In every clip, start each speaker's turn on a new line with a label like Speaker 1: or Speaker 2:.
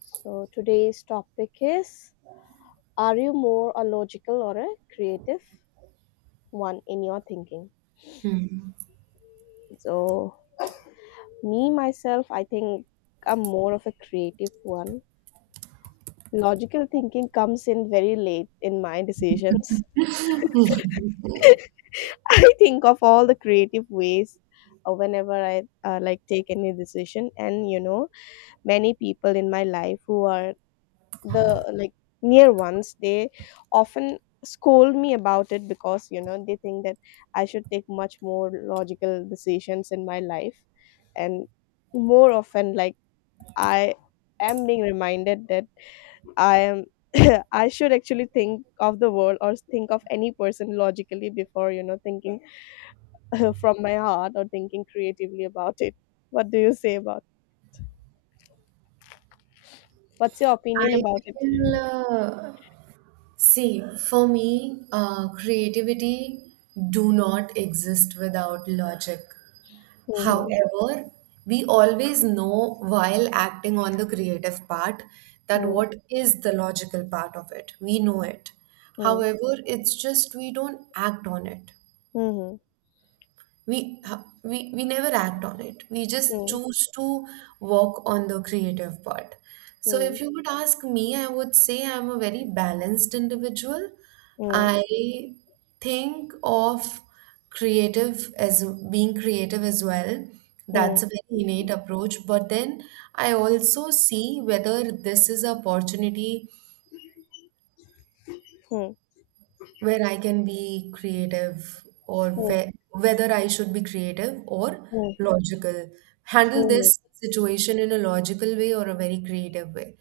Speaker 1: So today's topic is, are you more a logical or a creative one in your thinking?
Speaker 2: Hmm.
Speaker 1: So, me myself, I think I'm more of a creative one. Logical thinking comes in very late in my decisions. I think of all the creative ways whenever I like take any decision, and many people in my life who are the like near ones, they often scold me about it, because they think that I should take much more logical decisions in my life. And more often, like, I am being reminded that I am I should actually think of the world or think of any person logically before thinking from my heart or thinking creatively about it. what do you say about what's your opinion
Speaker 2: I
Speaker 1: about it?
Speaker 2: feel, see, for me, creativity do not exist without logic.
Speaker 1: Mm-hmm.
Speaker 2: However, we always know while acting on the creative part that
Speaker 1: Mm-hmm.
Speaker 2: what is the logical part of it. We know it.
Speaker 1: Mm-hmm.
Speaker 2: However, it's just we don't act on it.
Speaker 1: Mm-hmm.
Speaker 2: we ha- we never act on it. We just choose to work on the creative part. So
Speaker 1: Mm-hmm.
Speaker 2: if you would ask me, I would say I'm a very balanced individual.
Speaker 1: Hmm.
Speaker 2: I think of creative as being creative as well.
Speaker 1: Hmm.
Speaker 2: That's a very innate approach, but then I also see whether this is an opportunity
Speaker 1: Hmm.
Speaker 2: where I can be creative, or
Speaker 1: Hmm.
Speaker 2: where, whether I should be creative or
Speaker 1: Hmm.
Speaker 2: logical. Handle
Speaker 1: Mhm,
Speaker 2: this situation in a logical way or a very creative way.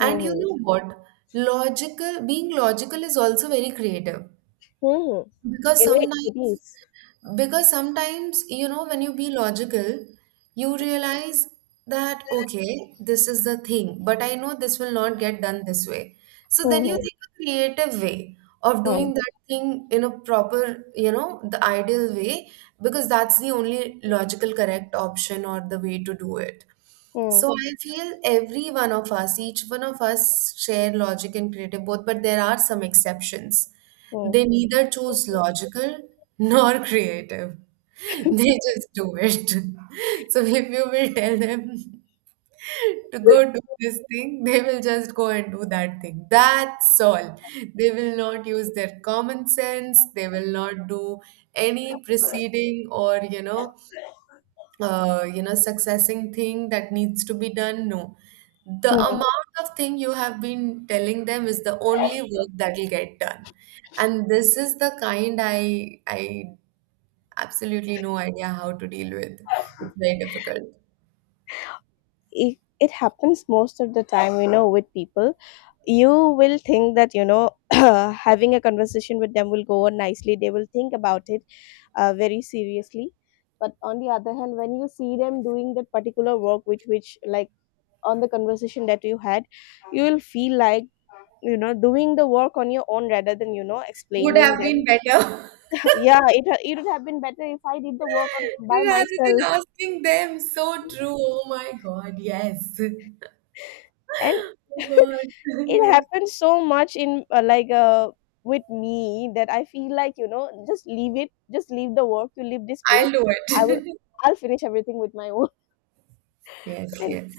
Speaker 2: And you
Speaker 1: mhm,
Speaker 2: know what? Logical, being logical is also very creative,
Speaker 1: mhm.
Speaker 2: because
Speaker 1: It
Speaker 2: sometimes,
Speaker 1: is.
Speaker 2: because sometimes you know, when you be logical, you realize that okay, this is the thing, but I know this will not get done this way. So then you
Speaker 1: Mhm.
Speaker 2: think a creative way of
Speaker 1: Hmm.
Speaker 2: doing that thing in a proper, you know, the ideal way, because that's the only logical correct option or the way to do it.
Speaker 1: Hmm.
Speaker 2: So I feel every one of us, each one of us share logic and creative both, but there are some exceptions.
Speaker 1: Hmm.
Speaker 2: They neither choose logical nor creative. They just do it. So if you will tell them to go do this thing, they will just go and do that thing. That's all. They will not use their common sense. They will not do any preceding or, you know, you know, successing thing that needs to be done. No, the
Speaker 1: Hmm.
Speaker 2: amount of thing you have been telling them is the only work that will get done. And this is the kind I absolutely no idea how to deal with. It's very difficult.
Speaker 1: It happens most of the time, with people. You will think that having a conversation with them will go on nicely. They will think about it very seriously. But on the other hand, when you see them doing that particular work with which, like, on the conversation that you had, you will feel like doing the work on your own rather than
Speaker 2: Would
Speaker 1: explaining
Speaker 2: have been
Speaker 1: them.
Speaker 2: better.
Speaker 1: Yeah, it would have been better if I did the work on by
Speaker 2: Rather
Speaker 1: myself.
Speaker 2: than asking them, so true. Oh my god, yes.
Speaker 1: And
Speaker 2: Oh god,
Speaker 1: it
Speaker 2: yes.
Speaker 1: happens so much in like with me that I feel like just leave it, just leave the work, you leave this
Speaker 2: I'll
Speaker 1: place.
Speaker 2: do
Speaker 1: I will
Speaker 2: it.
Speaker 1: I'll finish everything with my own.
Speaker 2: Yes,
Speaker 1: And
Speaker 2: yes.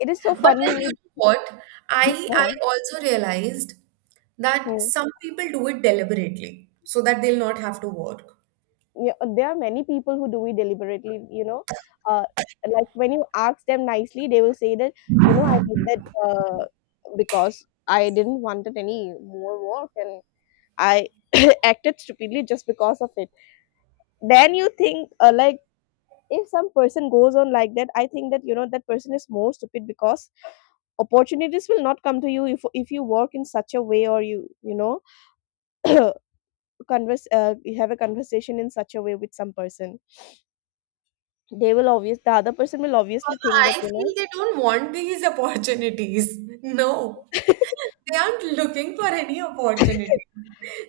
Speaker 1: it is so
Speaker 2: But
Speaker 1: funny
Speaker 2: then, you
Speaker 1: with.
Speaker 2: know what? I also realized that
Speaker 1: Hmm.
Speaker 2: some people do it deliberately so that they'll not have to work.
Speaker 1: Yeah, there are many people who do it deliberately uh, like when you ask them nicely they will say that I did that because I didn't wanted any more work, and I acted stupidly just because of it. Then you think like if some person goes on like that, I think that that person is more stupid, because opportunities will not come to you if you work in such a way, or you know converse, you have a conversation in such a way with some person. The other person will obviously think that,
Speaker 2: I
Speaker 1: you
Speaker 2: feel
Speaker 1: know.
Speaker 2: they don't want these opportunities. No, they aren't looking for any opportunity.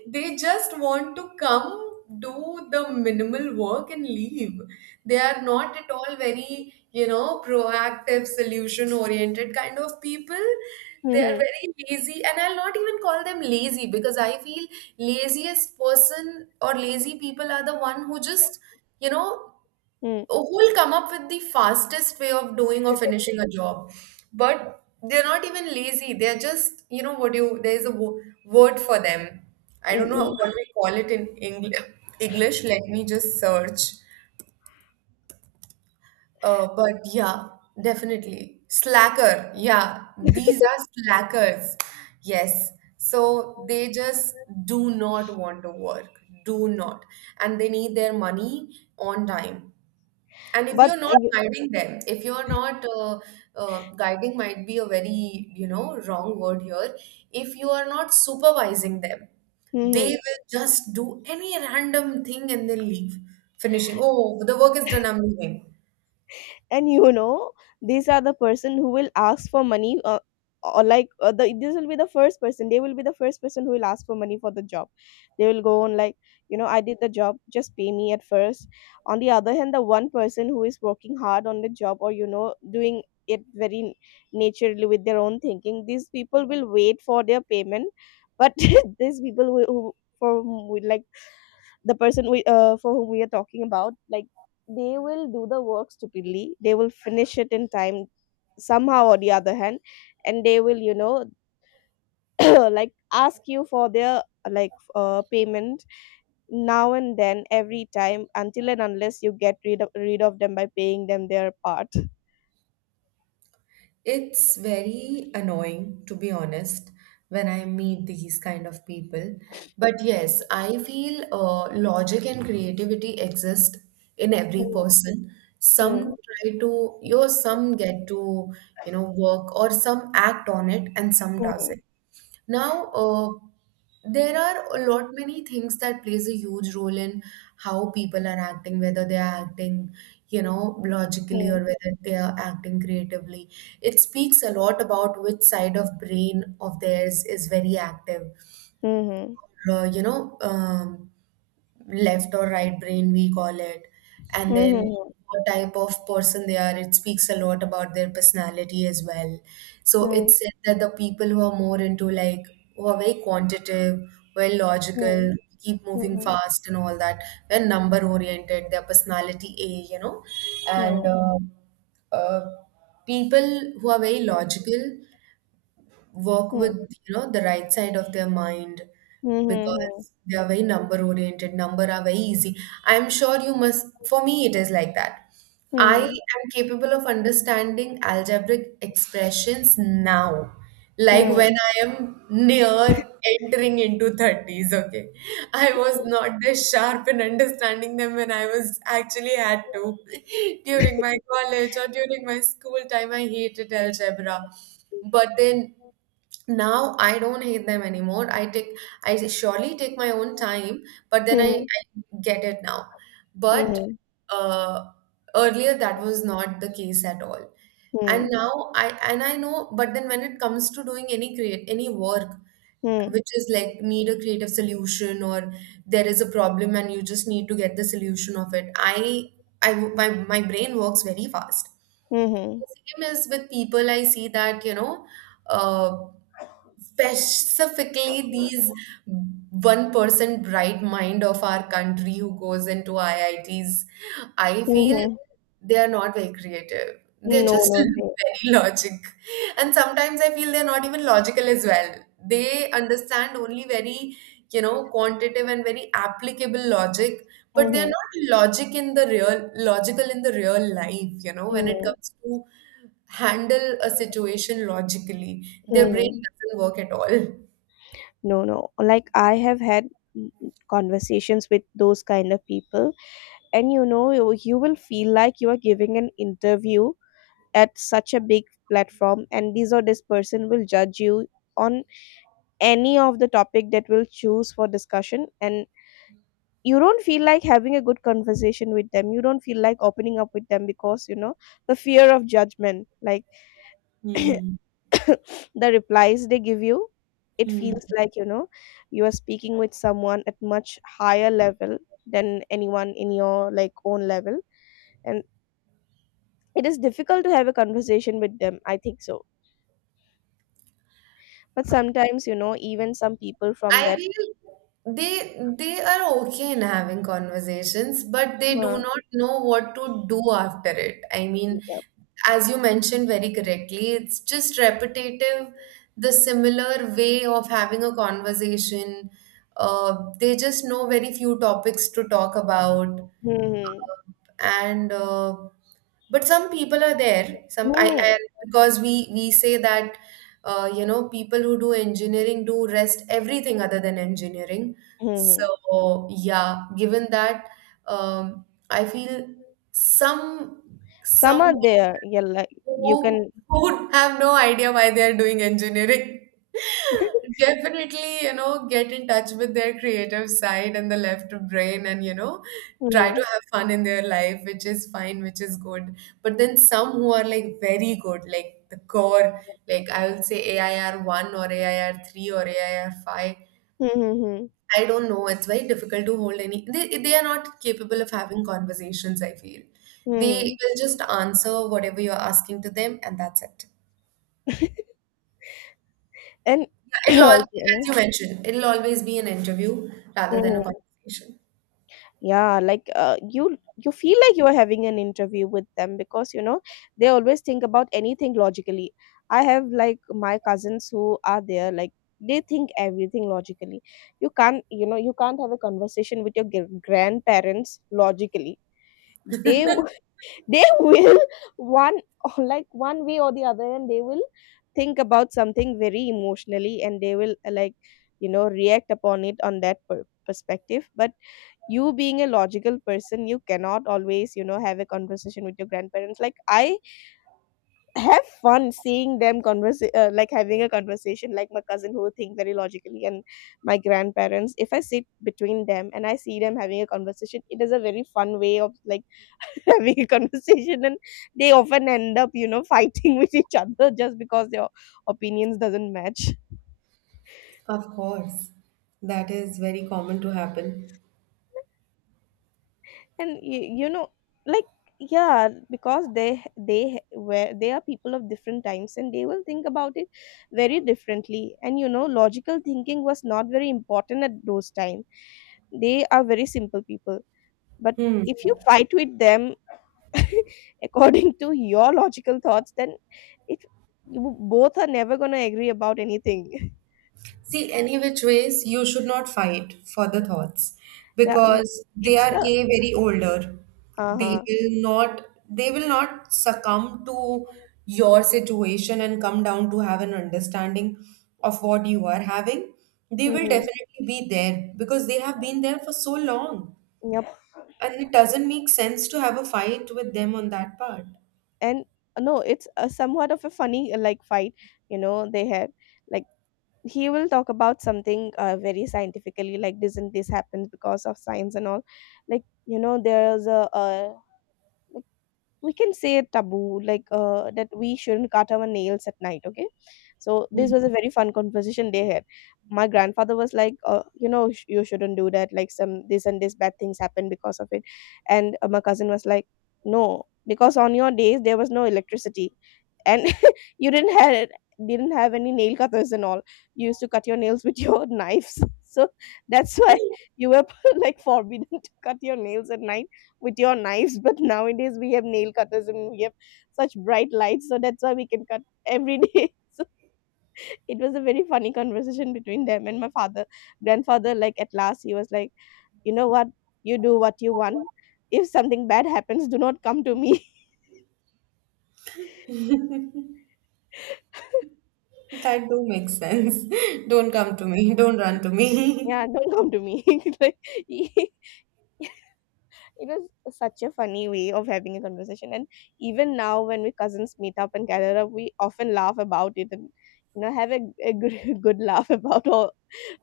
Speaker 2: They just want to come, do the minimal work, and leave. They are not at all very, you know, proactive, solution oriented kind of people. They are
Speaker 1: Mhm.
Speaker 2: very lazy, and I'll not even call them lazy, because I feel laziest person or lazy people are the one who just, you know,
Speaker 1: Hmm.
Speaker 2: who'll come up with the fastest way of doing or finishing a job. But they're not even lazy, they're just, you know what, you there's a word for them. I
Speaker 1: Mm,
Speaker 2: don't know
Speaker 1: mm.
Speaker 2: what we call it in English. English, let me just search. But yeah, definitely slacker, yeah. These are slackers. Yes, so they just do not want to work. Do not. And they need their money on time. And if
Speaker 1: But,
Speaker 2: you're not
Speaker 1: you.
Speaker 2: guiding them, if you're not guiding, might be a very, you know, wrong word here. If you are not supervising them, they
Speaker 1: Mhm.
Speaker 2: will just do any random thing and then leave, finishing. Oh, the work is done, I'm leaving.
Speaker 1: And these are the person who will ask for money, or like this will be the first person they will be the first person who will ask for money for the job. They will go on like I did the job, just pay me at first. On the other hand, the one person who is working hard on the job or doing it very naturally with their own thinking, these people will wait for their payment. But these people who for whom like the person we for whom we are talking about, like, they will do the work stupidly, they will finish it in time somehow or the other hand. And they will like ask you for their, like, payment now and then every time, until and unless you get rid of them by paying them their part.
Speaker 2: It's very annoying, to be honest, when I meet these kind of people. But yes, I feel logic and creativity exist in every
Speaker 1: Mm,
Speaker 2: person. Some
Speaker 1: mm,
Speaker 2: try to, you know, some get to, you know, work, or some act on it and some
Speaker 1: mm,
Speaker 2: doesn't. Now, there are a lot many things that plays a huge role in how people are acting, whether they are acting, you know, logically, or whether they are acting creatively. It speaks a lot about which side of brain of theirs is very active.
Speaker 1: mm,
Speaker 2: You know, left or right brain, we call it, and then
Speaker 1: mhm,
Speaker 2: what type of person they are. It speaks a lot about their personality as well. So
Speaker 1: mhm,
Speaker 2: it's said that the people who are more into, like, who are very quantitative, very
Speaker 1: mm,
Speaker 2: logical, keep moving
Speaker 1: mm,
Speaker 2: fast and all that, they're number oriented, their personality A, you know. And
Speaker 1: mhm,
Speaker 2: uh, people who are very logical work with,
Speaker 1: mm,
Speaker 2: you know, the right side of their mind,
Speaker 1: mm, mhm,
Speaker 2: because they are very number oriented. Number are very easy. I'm sure you must, for me it is like that. I
Speaker 1: mhm,
Speaker 2: am capable of understanding algebraic expressions now, like
Speaker 1: mhm,
Speaker 2: when I am near entering into 30s. Okay, I was not this sharp in understanding them when I was actually had to. During my college or during my school time, I hated algebra. But then now I don't hate them anymore. I take, I surely take my own time, but then i,
Speaker 1: mhm,
Speaker 2: I get it now. But
Speaker 1: mhm,
Speaker 2: uh, earlier that was not the case at all. And
Speaker 1: hmm,
Speaker 2: now I know. But then when it comes to doing any work
Speaker 1: hmm,
Speaker 2: which is like need a creative solution, or there is a problem and you just need to get the solution of it, my brain works very fast.
Speaker 1: mhm,
Speaker 2: The same is with people. I see that, you know, uh, specifically these 1% bright mind of our country who goes into IITs, I Ts, I feel
Speaker 1: mhm.
Speaker 2: they are not very creative. They're
Speaker 1: No,
Speaker 2: just
Speaker 1: no, they.
Speaker 2: very logic. And sometimes I feel they're not even logical as well. They understand only very, you know, quantitative and very applicable logic, but they're
Speaker 1: Mhm.
Speaker 2: not logical in the real life, you know, when it
Speaker 1: No.
Speaker 2: comes to handle a situation logically, their brain
Speaker 1: Mhm.
Speaker 2: doesn't work at all.
Speaker 1: No, no. Like, I have had conversations with those kind of people, and you will feel like you are giving an interview at such a big platform, and this or this person will judge you on any of the topic that will choose for discussion, and you don't feel like having a good conversation with them, you don't feel like opening up with them, because the fear of judgment, like
Speaker 2: Hmm.
Speaker 1: the replies they give you, it
Speaker 2: Hmm.
Speaker 1: feels like you are speaking with someone at much higher level than anyone in your like own level, and it is difficult to have a conversation with them, I think so. But sometimes even some people from
Speaker 2: I
Speaker 1: that,
Speaker 2: feel they are okay in having conversations, but they do
Speaker 1: uh,
Speaker 2: not know what to do after it. I mean,
Speaker 1: yeah.
Speaker 2: as you mentioned very correctly, it's just repetitive, the similar way of having a conversation. They just know very few topics to talk about,
Speaker 1: Hmm.
Speaker 2: and but some people are there. some i,
Speaker 1: Hmm.
Speaker 2: I because we say that you know, people who do engineering do rest everything other than engineering.
Speaker 1: Hmm. Hmm.
Speaker 2: So yeah, given that, um, I feel some
Speaker 1: Some
Speaker 2: some
Speaker 1: are there, yeah, like you
Speaker 2: who
Speaker 1: can.
Speaker 2: would have no idea why they are doing engineering. Definitely, you know, get in touch with their creative side and the left brain, and, you know, try
Speaker 1: Hmm.
Speaker 2: to have fun in their life, which is fine, which is good. But then some who are like very good, like the core, like I will say AIR 1 or AIR 3 or AIR 5,
Speaker 1: Mhm, mhm,
Speaker 2: I don't know. It's very difficult to hold any. They are not capable of having conversations, I feel. They
Speaker 1: mhm.
Speaker 2: will just answer whatever you're asking to them, and that's it.
Speaker 1: And
Speaker 2: Yeah, it'll all,
Speaker 1: you
Speaker 2: as
Speaker 1: know,
Speaker 2: you mentioned, it'll always be an interview rather than a
Speaker 1: mhm.
Speaker 2: conversation.
Speaker 1: Yeah, like, you feel like you are having an interview with them, because they always think about anything logically. I have like my cousins who are there, like they think everything logically. You can't, you can't have a conversation with your grandparents logically. They they will one or like one way or the other, and they will think about something very emotionally, and they will like react upon it on that perspective. But you being a logical person, you cannot always have a conversation with your grandparents. Like, I have fun seeing them converse, like having a conversation, like my cousin who think very logically and my grandparents. If I sit between them and I see them having a conversation, it is a very fun way of, like, having a conversation, and they often end up fighting with each other just because their opinions doesn't match.
Speaker 2: Of course, that is very common to happen.
Speaker 1: And you know like, yeah. Because they are people of different times, and they will think about it very differently, and logical thinking was not very important at those time. They are very simple people. But
Speaker 2: Hmm.
Speaker 1: if you fight with them according to your logical thoughts, then it you both are never going to agree about anything.
Speaker 2: See, any which ways, you should not fight for the thoughts
Speaker 1: Yeah,
Speaker 2: because they
Speaker 1: it's
Speaker 2: are
Speaker 1: the.
Speaker 2: a very older.
Speaker 1: Uh-huh.
Speaker 2: They will not succumb to your situation and come down to have an understanding of what you are having. They will
Speaker 1: Mhm.
Speaker 2: definitely be there because they have been there for so long.
Speaker 1: Yep.
Speaker 2: And it doesn't make sense to have a fight with them on that part.
Speaker 1: And no, it's a somewhat of a funny, like fight, they have, like he will talk about something very scientifically, like doesn't this happen because of science and all. Like, there's a, we can say a taboo, like that we shouldn't cut our nails at night, okay. So this was a very fun conversation they had. My grandfather was like, you shouldn't do that, like some this and this bad things happen because of it. And my cousin was like, no, because on your days there was no electricity, and you didn't have any nail cutters and all. You used to cut your nails with your knives, so that's why you were like forbidden to cut your nails at night with your knives. But nowadays we have nail cutters, and we have such bright lights, so that's why we can cut every day. So it was a very funny conversation between them, and my father grandfather, like at last he was like, you know what, you do what you want. If something bad happens, do not come to me.
Speaker 2: That do make sense. Don't come to me. Don't run to me.
Speaker 1: Yeah, don't come to me. Like. It was such a funny way of having a conversation. And even now, when we cousins meet up and gather up, we often laugh about it, and have a good, good laugh about all,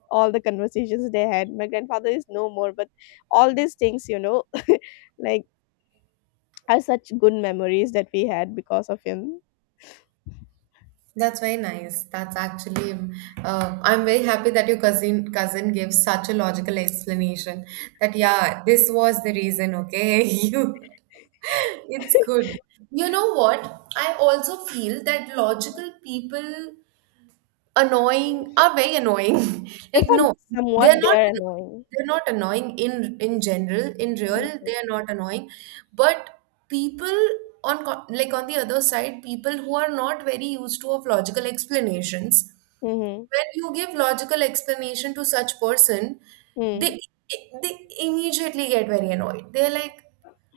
Speaker 1: all the conversations they had. My grandfather is no more, but all these things, like, are such good memories that we had because of him.
Speaker 2: That's very nice. That's actually, I'm very happy that your cousin gives such a logical explanation that yeah, this was the reason. Okay, you, it's good. You know what? I also feel that logical people annoying are very annoying.
Speaker 1: It's
Speaker 2: Like no,
Speaker 1: somewhat
Speaker 2: they're
Speaker 1: they
Speaker 2: not
Speaker 1: are
Speaker 2: annoying.
Speaker 1: annoying.
Speaker 2: They're not annoying in general. In real,
Speaker 1: Mm-hmm.
Speaker 2: they are not annoying. But people like on the other side, people who are not very used to of logical explanations.
Speaker 1: Mm-hmm.
Speaker 2: When you give logical explanation to such person, they
Speaker 1: Mm-hmm.
Speaker 2: they immediately get very annoyed. They're like,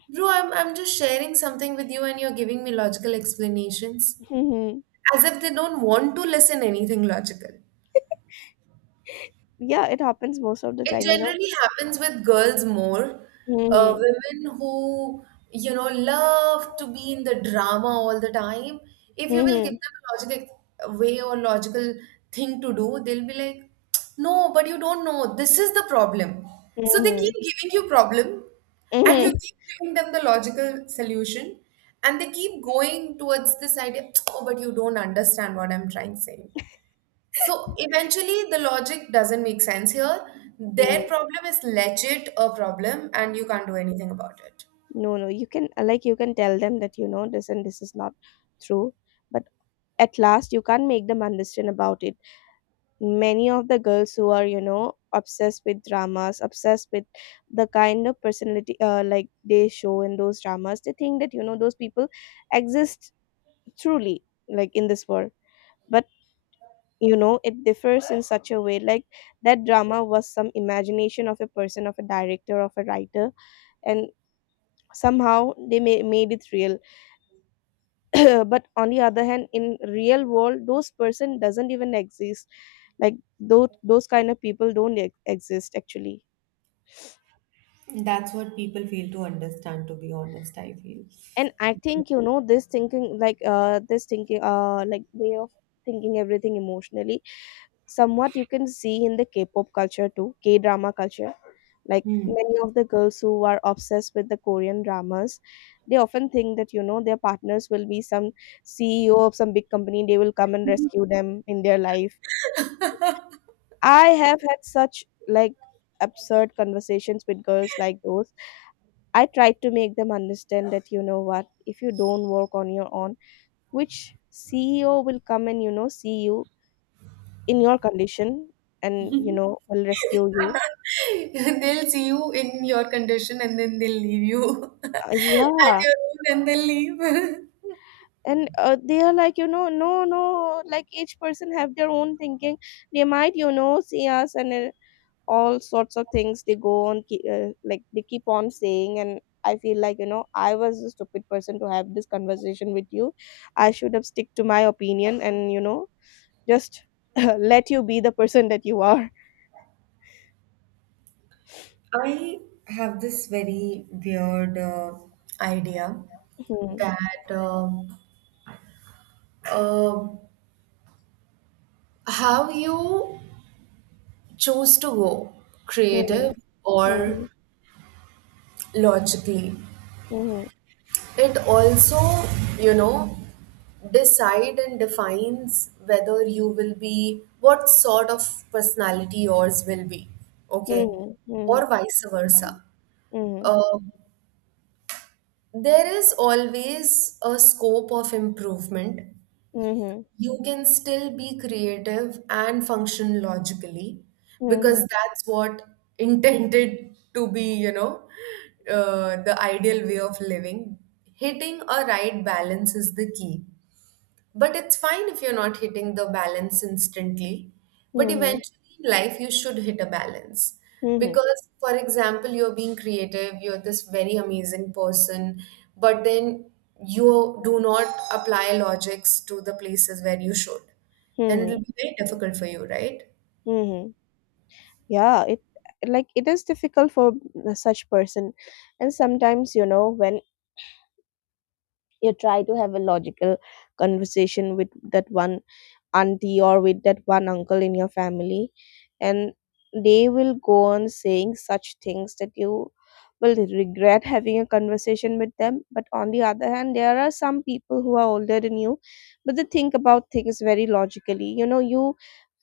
Speaker 2: bro, I'm just sharing something with you and you're giving me logical explanations.
Speaker 1: Mm-hmm.
Speaker 2: As if they don't want to listen anything logical.
Speaker 1: Yeah, it happens most of the
Speaker 2: It
Speaker 1: time.
Speaker 2: generally happens with girls more.
Speaker 1: Mm-hmm.
Speaker 2: Women who, you know, love to be in the drama all the time. If you will give
Speaker 1: Mm-hmm.
Speaker 2: them a logical way or logical thing to do, they'll be like, no, but you don't know. This is the problem. So they
Speaker 1: Mm-hmm.
Speaker 2: keep giving you problem and you
Speaker 1: Mm-hmm.
Speaker 2: keep giving them the logical solution, and they keep going towards this idea, oh, but you don't understand what I'm trying to say. So eventually, the logic doesn't make sense here. Their
Speaker 1: Mm-hmm.
Speaker 2: problem is legit a problem, and you can't do anything about it.
Speaker 1: No, no, you can like you can tell them that this and this is not true, but at last you can't make them understand about it. Many of the girls who are obsessed with dramas, obsessed with the kind of personality, like they show in those dramas, they think that those people exist truly, like in this world. But it differs in such a way, like that drama was some imagination of a person, of a director, of a writer, and somehow they made it real. But on the other hand, in real world, those person doesn't even exist. Like those kind of people don't exist, actually.
Speaker 2: That's what people fail to understand, to be honest, I feel.
Speaker 1: And I think this thinking, like, this thinking like way of thinking everything emotionally, somewhat you can see in the K-pop culture too, K-drama culture. Like
Speaker 2: Hmm.
Speaker 1: many of the girls who are obsessed with the Korean dramas, they often think that their partners will be some CEO of some big company, they will come and rescue them in their life. I have had such, like, absurd conversations with girls like those. I tried to make them understand that, you know what, if you don't work on your own, which CEO will come and, you know, see you in your condition and, you know, will rescue you.
Speaker 2: They'll see you in your condition and then they'll leave you
Speaker 1: Uh,
Speaker 2: at
Speaker 1: yeah,
Speaker 2: your own and they'll leave.
Speaker 1: and they are like, you know no no like each person have their own thinking. They might, you know, see us and all sorts of things they go on like they keep on saying. And I feel like, you know, I was a stupid person to have this conversation with you. I should have stick to my opinion and, you know, just let you be the person that you are.
Speaker 2: I have this very weird idea
Speaker 1: Mhm,
Speaker 2: that uh, how you choose to go creative
Speaker 1: mhm,
Speaker 2: or
Speaker 1: mhm,
Speaker 2: logically,
Speaker 1: mhm,
Speaker 2: it also you know decide and defines whether you will be what sort of personality yours will be. Okay,
Speaker 1: mhm,
Speaker 2: or vice versa.
Speaker 1: mhm,
Speaker 2: uh, there is always a scope of improvement.
Speaker 1: mhm,
Speaker 2: You can still be creative and function logically, because
Speaker 1: mhm,
Speaker 2: that's what intended to be, you know, the ideal way of living. Hitting a right balance is the key. But it's fine if you're not hitting the balance instantly. But
Speaker 1: mhm, mhm,
Speaker 2: eventually in life, you should hit a balance.
Speaker 1: mhm,
Speaker 2: Because, for example, you're being creative, you're this very amazing person, but then you do not apply logics to the places where you should. Then it'll
Speaker 1: mhm,
Speaker 2: be very difficult for you, right?
Speaker 1: mhm. Yeah, it it is difficult for such person. And sometimes, you know, when you try to have a logical conversation with that one auntie or with that one uncle in your family, and they will go on saying such things that you will regret having a conversation with them. But on the other hand, there are some people who are older than you but they think about things very logically. You know, you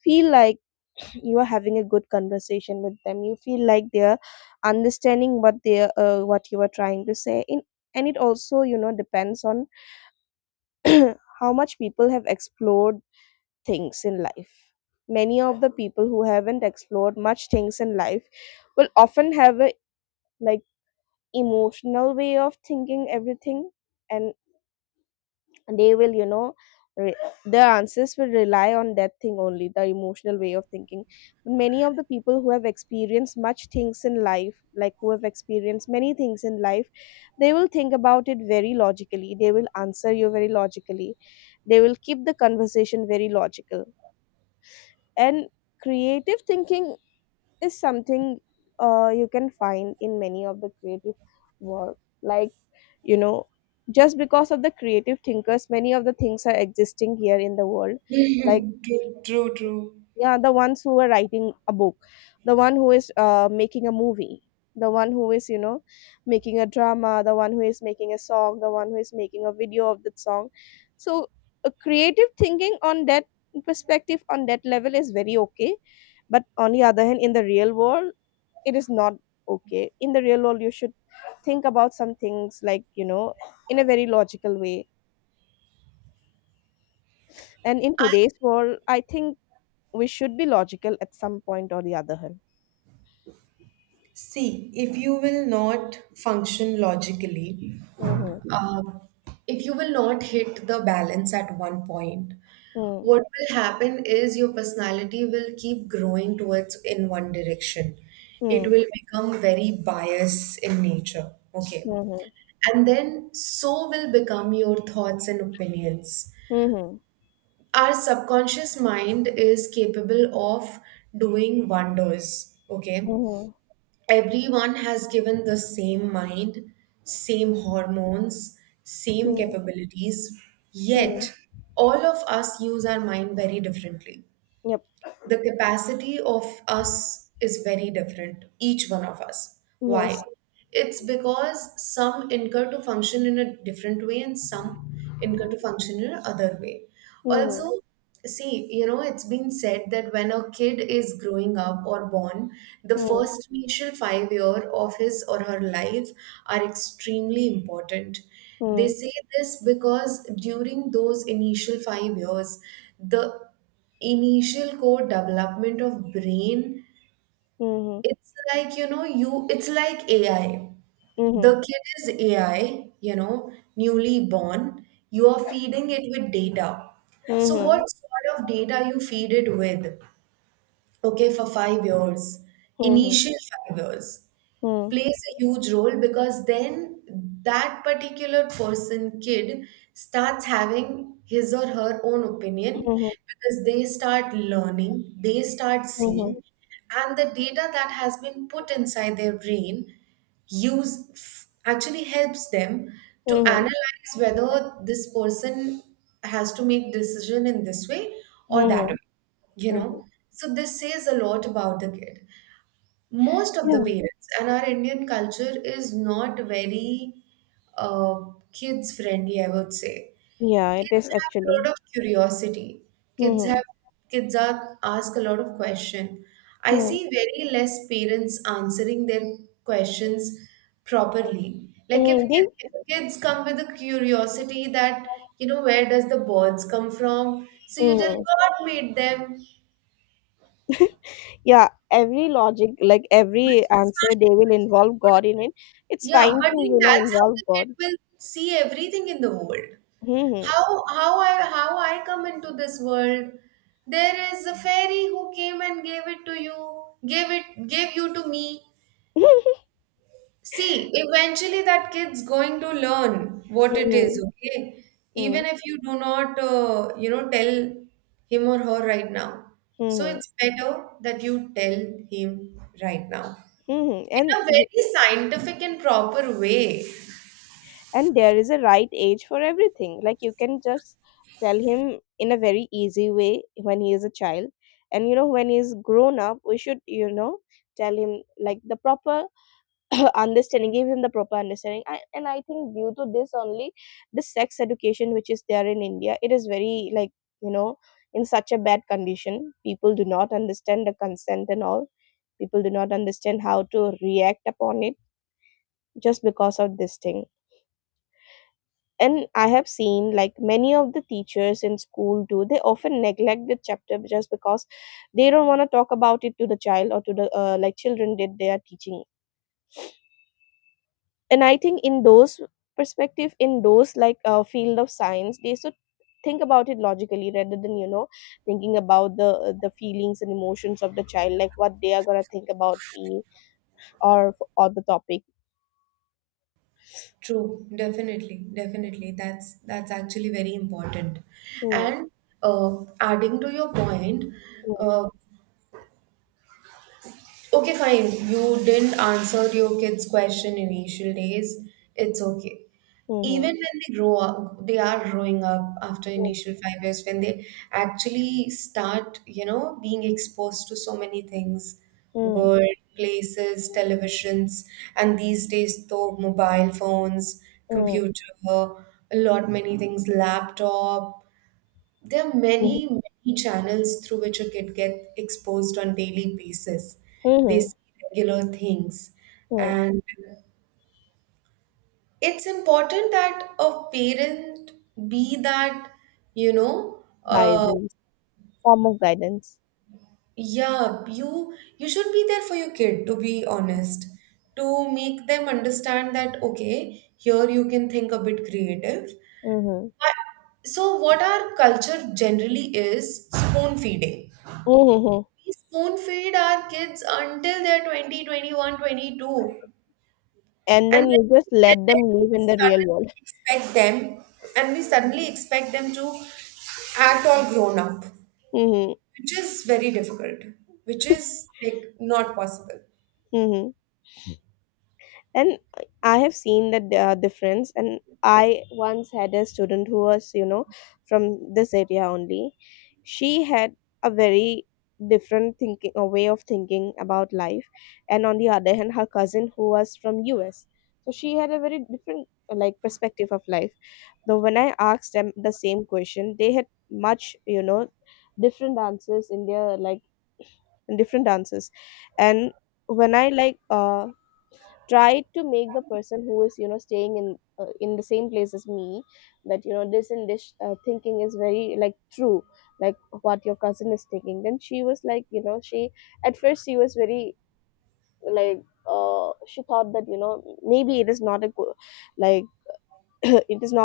Speaker 1: feel like you are having a good conversation with them. You feel like they're understanding what they are what you are trying to say in. And it also, you know, depends on how much people have explored things in life. Many of the people who haven't explored much things in life will often have a, like, emotional way of thinking everything. And and they will, you know, re- their answers will rely on that thing only, the emotional way of thinking. But many of the people who have experienced much things in life, like who have experienced many things in life, they will think about it very logically. They will answer you very logically. They will keep the conversation very logical. And creative thinking is something, you can find in many of the creative work, like, you know, just because of the creative thinkers, many of the things are existing here in the world, like,
Speaker 2: True, true, true.
Speaker 1: yeah. The ones who are writing a book, the one who is making a movie, the one who is, you know, making a drama, the one who is making a song, the one who is making a video of that song. So a creative thinking on that perspective on that level is very okay. But on the other hand, in the real world, it is not okay. In the real world, you should think about some things, like, you know, in a very logical way. And in
Speaker 2: I
Speaker 1: today's world, I think we should be logical at some point or the other hand.
Speaker 2: see. If you will not function logically,
Speaker 1: Mm-hmm.
Speaker 2: uh, if you will not hit the balance at 1 point,
Speaker 1: Mm-hmm.
Speaker 2: what will happen is your personality will keep growing towards in one direction. It will become very biased in nature, okay,
Speaker 1: Mm-hmm.
Speaker 2: and then so will become your thoughts and opinions.
Speaker 1: Mm-hmm.
Speaker 2: Our subconscious mind is capable of doing wonders, okay.
Speaker 1: Mm-hmm.
Speaker 2: Everyone has given the same mind, same hormones, same capabilities,
Speaker 1: Mm-hmm.
Speaker 2: yet all of us use our mind very differently.
Speaker 1: Yep.
Speaker 2: The capacity of us is very different, each one of us.
Speaker 1: Yes.
Speaker 2: Why? It's because some incur to function in a different way and some incur to function in another way.
Speaker 1: Mm-hmm.
Speaker 2: Also, see, you know, it's been said that when a kid is growing up or born, the
Speaker 1: Mm-hmm.
Speaker 2: first initial 5 year of his or her life are extremely important. They
Speaker 1: Mm-hmm.
Speaker 2: say this because during those initial 5 years, the initial core development of brain,
Speaker 1: Mm-hmm.
Speaker 2: it's like you know you it's like AI. The kid is AI, you know, newly born. You are feeding it with data. So
Speaker 1: Mm-hmm.
Speaker 2: what sort of data you feed it with, okay, for 5 years,
Speaker 1: Mm-hmm.
Speaker 2: initial 5 years,
Speaker 1: Mm-hmm.
Speaker 2: plays a huge role, because then that particular person, kid, starts having his or her own opinion,
Speaker 1: Mm-hmm. Mm-hmm.
Speaker 2: because they start learning, they start
Speaker 1: Mm-hmm.
Speaker 2: seeing, and the data that has been put inside their brain actually helps them to
Speaker 1: Mm-hmm.
Speaker 2: analyze whether this person has to make decision in this way or that
Speaker 1: Mm-hmm.
Speaker 2: way. You
Speaker 1: Mm-hmm.
Speaker 2: know, so this says a lot about the kid. Most of the
Speaker 1: Yeah.
Speaker 2: parents and our Indian culture is not very uh, kids friendly, I would say.
Speaker 1: Yeah. It is
Speaker 2: Kids have a lot
Speaker 1: actually.
Speaker 2: of curiosity, kids
Speaker 1: Mm-hmm.
Speaker 2: have, kids are ask a lot of question. I see
Speaker 1: Mm-hmm.
Speaker 2: very less parents answering their questions properly. Like
Speaker 1: Mm-hmm.
Speaker 2: if kids come with a curiosity that, you know, where does the birds come from, so you tell
Speaker 1: Mm-hmm.
Speaker 2: god made them,
Speaker 1: Yeah, every logic, like
Speaker 2: which
Speaker 1: every
Speaker 2: is
Speaker 1: answer,
Speaker 2: fine.
Speaker 1: they will involve god in it. It's
Speaker 2: Yeah,
Speaker 1: fine
Speaker 2: but
Speaker 1: to,
Speaker 2: then
Speaker 1: you know,
Speaker 2: that's how
Speaker 1: involve
Speaker 2: the kid
Speaker 1: god.
Speaker 2: will see everything in the world.
Speaker 1: Hmm.
Speaker 2: How I come into this world? There is a fairy who came and gave it to you, gave you to me. See, eventually that kid's going to learn what it is,
Speaker 1: Mhm,
Speaker 2: okay?
Speaker 1: mhm,
Speaker 2: Even if you do not, you know, tell him or her right now. So
Speaker 1: mhm,
Speaker 2: it's better that you tell him right now
Speaker 1: mhm.
Speaker 2: in a very scientific and proper way.
Speaker 1: And there is a right age for everything. Like, you can just tell him in a very easy way when he is a child. And, you know, when he's grown up, we should, you know, tell him like the proper understanding, give him the proper understanding. I, and I think due to this only, the sex education which is there in india, it is very like, you know, in such a bad condition. People do not understand the consent and all. People do not understand how to react upon it, just because of this thing. And I have seen like many of the teachers in school do, they often neglect the chapter just because they don't want to talk about it to the child or to the like, children that they are teaching. And I think in those perspective, in those, like, field of science, they should think about it logically rather than, you know, thinking about the feelings and emotions of the child, like what they are gonna think about me or the topic.
Speaker 2: True, definitely, definitely. That's actually very important.
Speaker 1: Mm,
Speaker 2: And adding to your point,
Speaker 1: mm,
Speaker 2: uh, okay, fine. You didn't answer your kids' question initial days. It's okay. Even
Speaker 1: mm,
Speaker 2: when they grow up, they are growing up after
Speaker 1: mm,
Speaker 2: initial 5 years when they actually start, you know, being exposed to so many things,
Speaker 1: mm,
Speaker 2: world, places, televisions, and these days though mobile phones,
Speaker 1: mm,
Speaker 2: computer, a lot many things, laptop, there are
Speaker 1: mm,
Speaker 2: many, many channels through which a kid gets exposed on daily basis. They
Speaker 1: mm,
Speaker 2: see regular things.
Speaker 1: mm.
Speaker 2: And it's important that a parent be that, you know,
Speaker 1: Guidance, form of guidance.
Speaker 2: yeah, you should be there for your kid, to be honest, to make them understand that, okay, here you can think a bit creative.
Speaker 1: Mm-hmm.
Speaker 2: But- so what our culture generally is spoon feeding.
Speaker 1: Mm-hmm.
Speaker 2: We spoon feed our kids until they're 22,
Speaker 1: And
Speaker 2: and
Speaker 1: then
Speaker 2: then,
Speaker 1: you just let them live in the real world.
Speaker 2: and then we suddenly expect them, and we suddenly expect them to act all grown up, which is very difficult, which is like not possible.
Speaker 1: Mm-hmm. And I have seen that difference. And I once had a student who was, you know, from this area only. She had a very different thinking, a way of thinking about life. And on the other hand, her cousin who was from us, so she had a very different like perspective of life. Though when I asked them the same question, they had much, you know, different answers in their, like, different answers. And when I like try to make the person who is, you know, staying in the same place as me, that, you know, this and this thinking is very like true, like what your cousin is thinking, then she was like, you know, she at first she was very like she thought that, you know, maybe it is not a good, like, it is not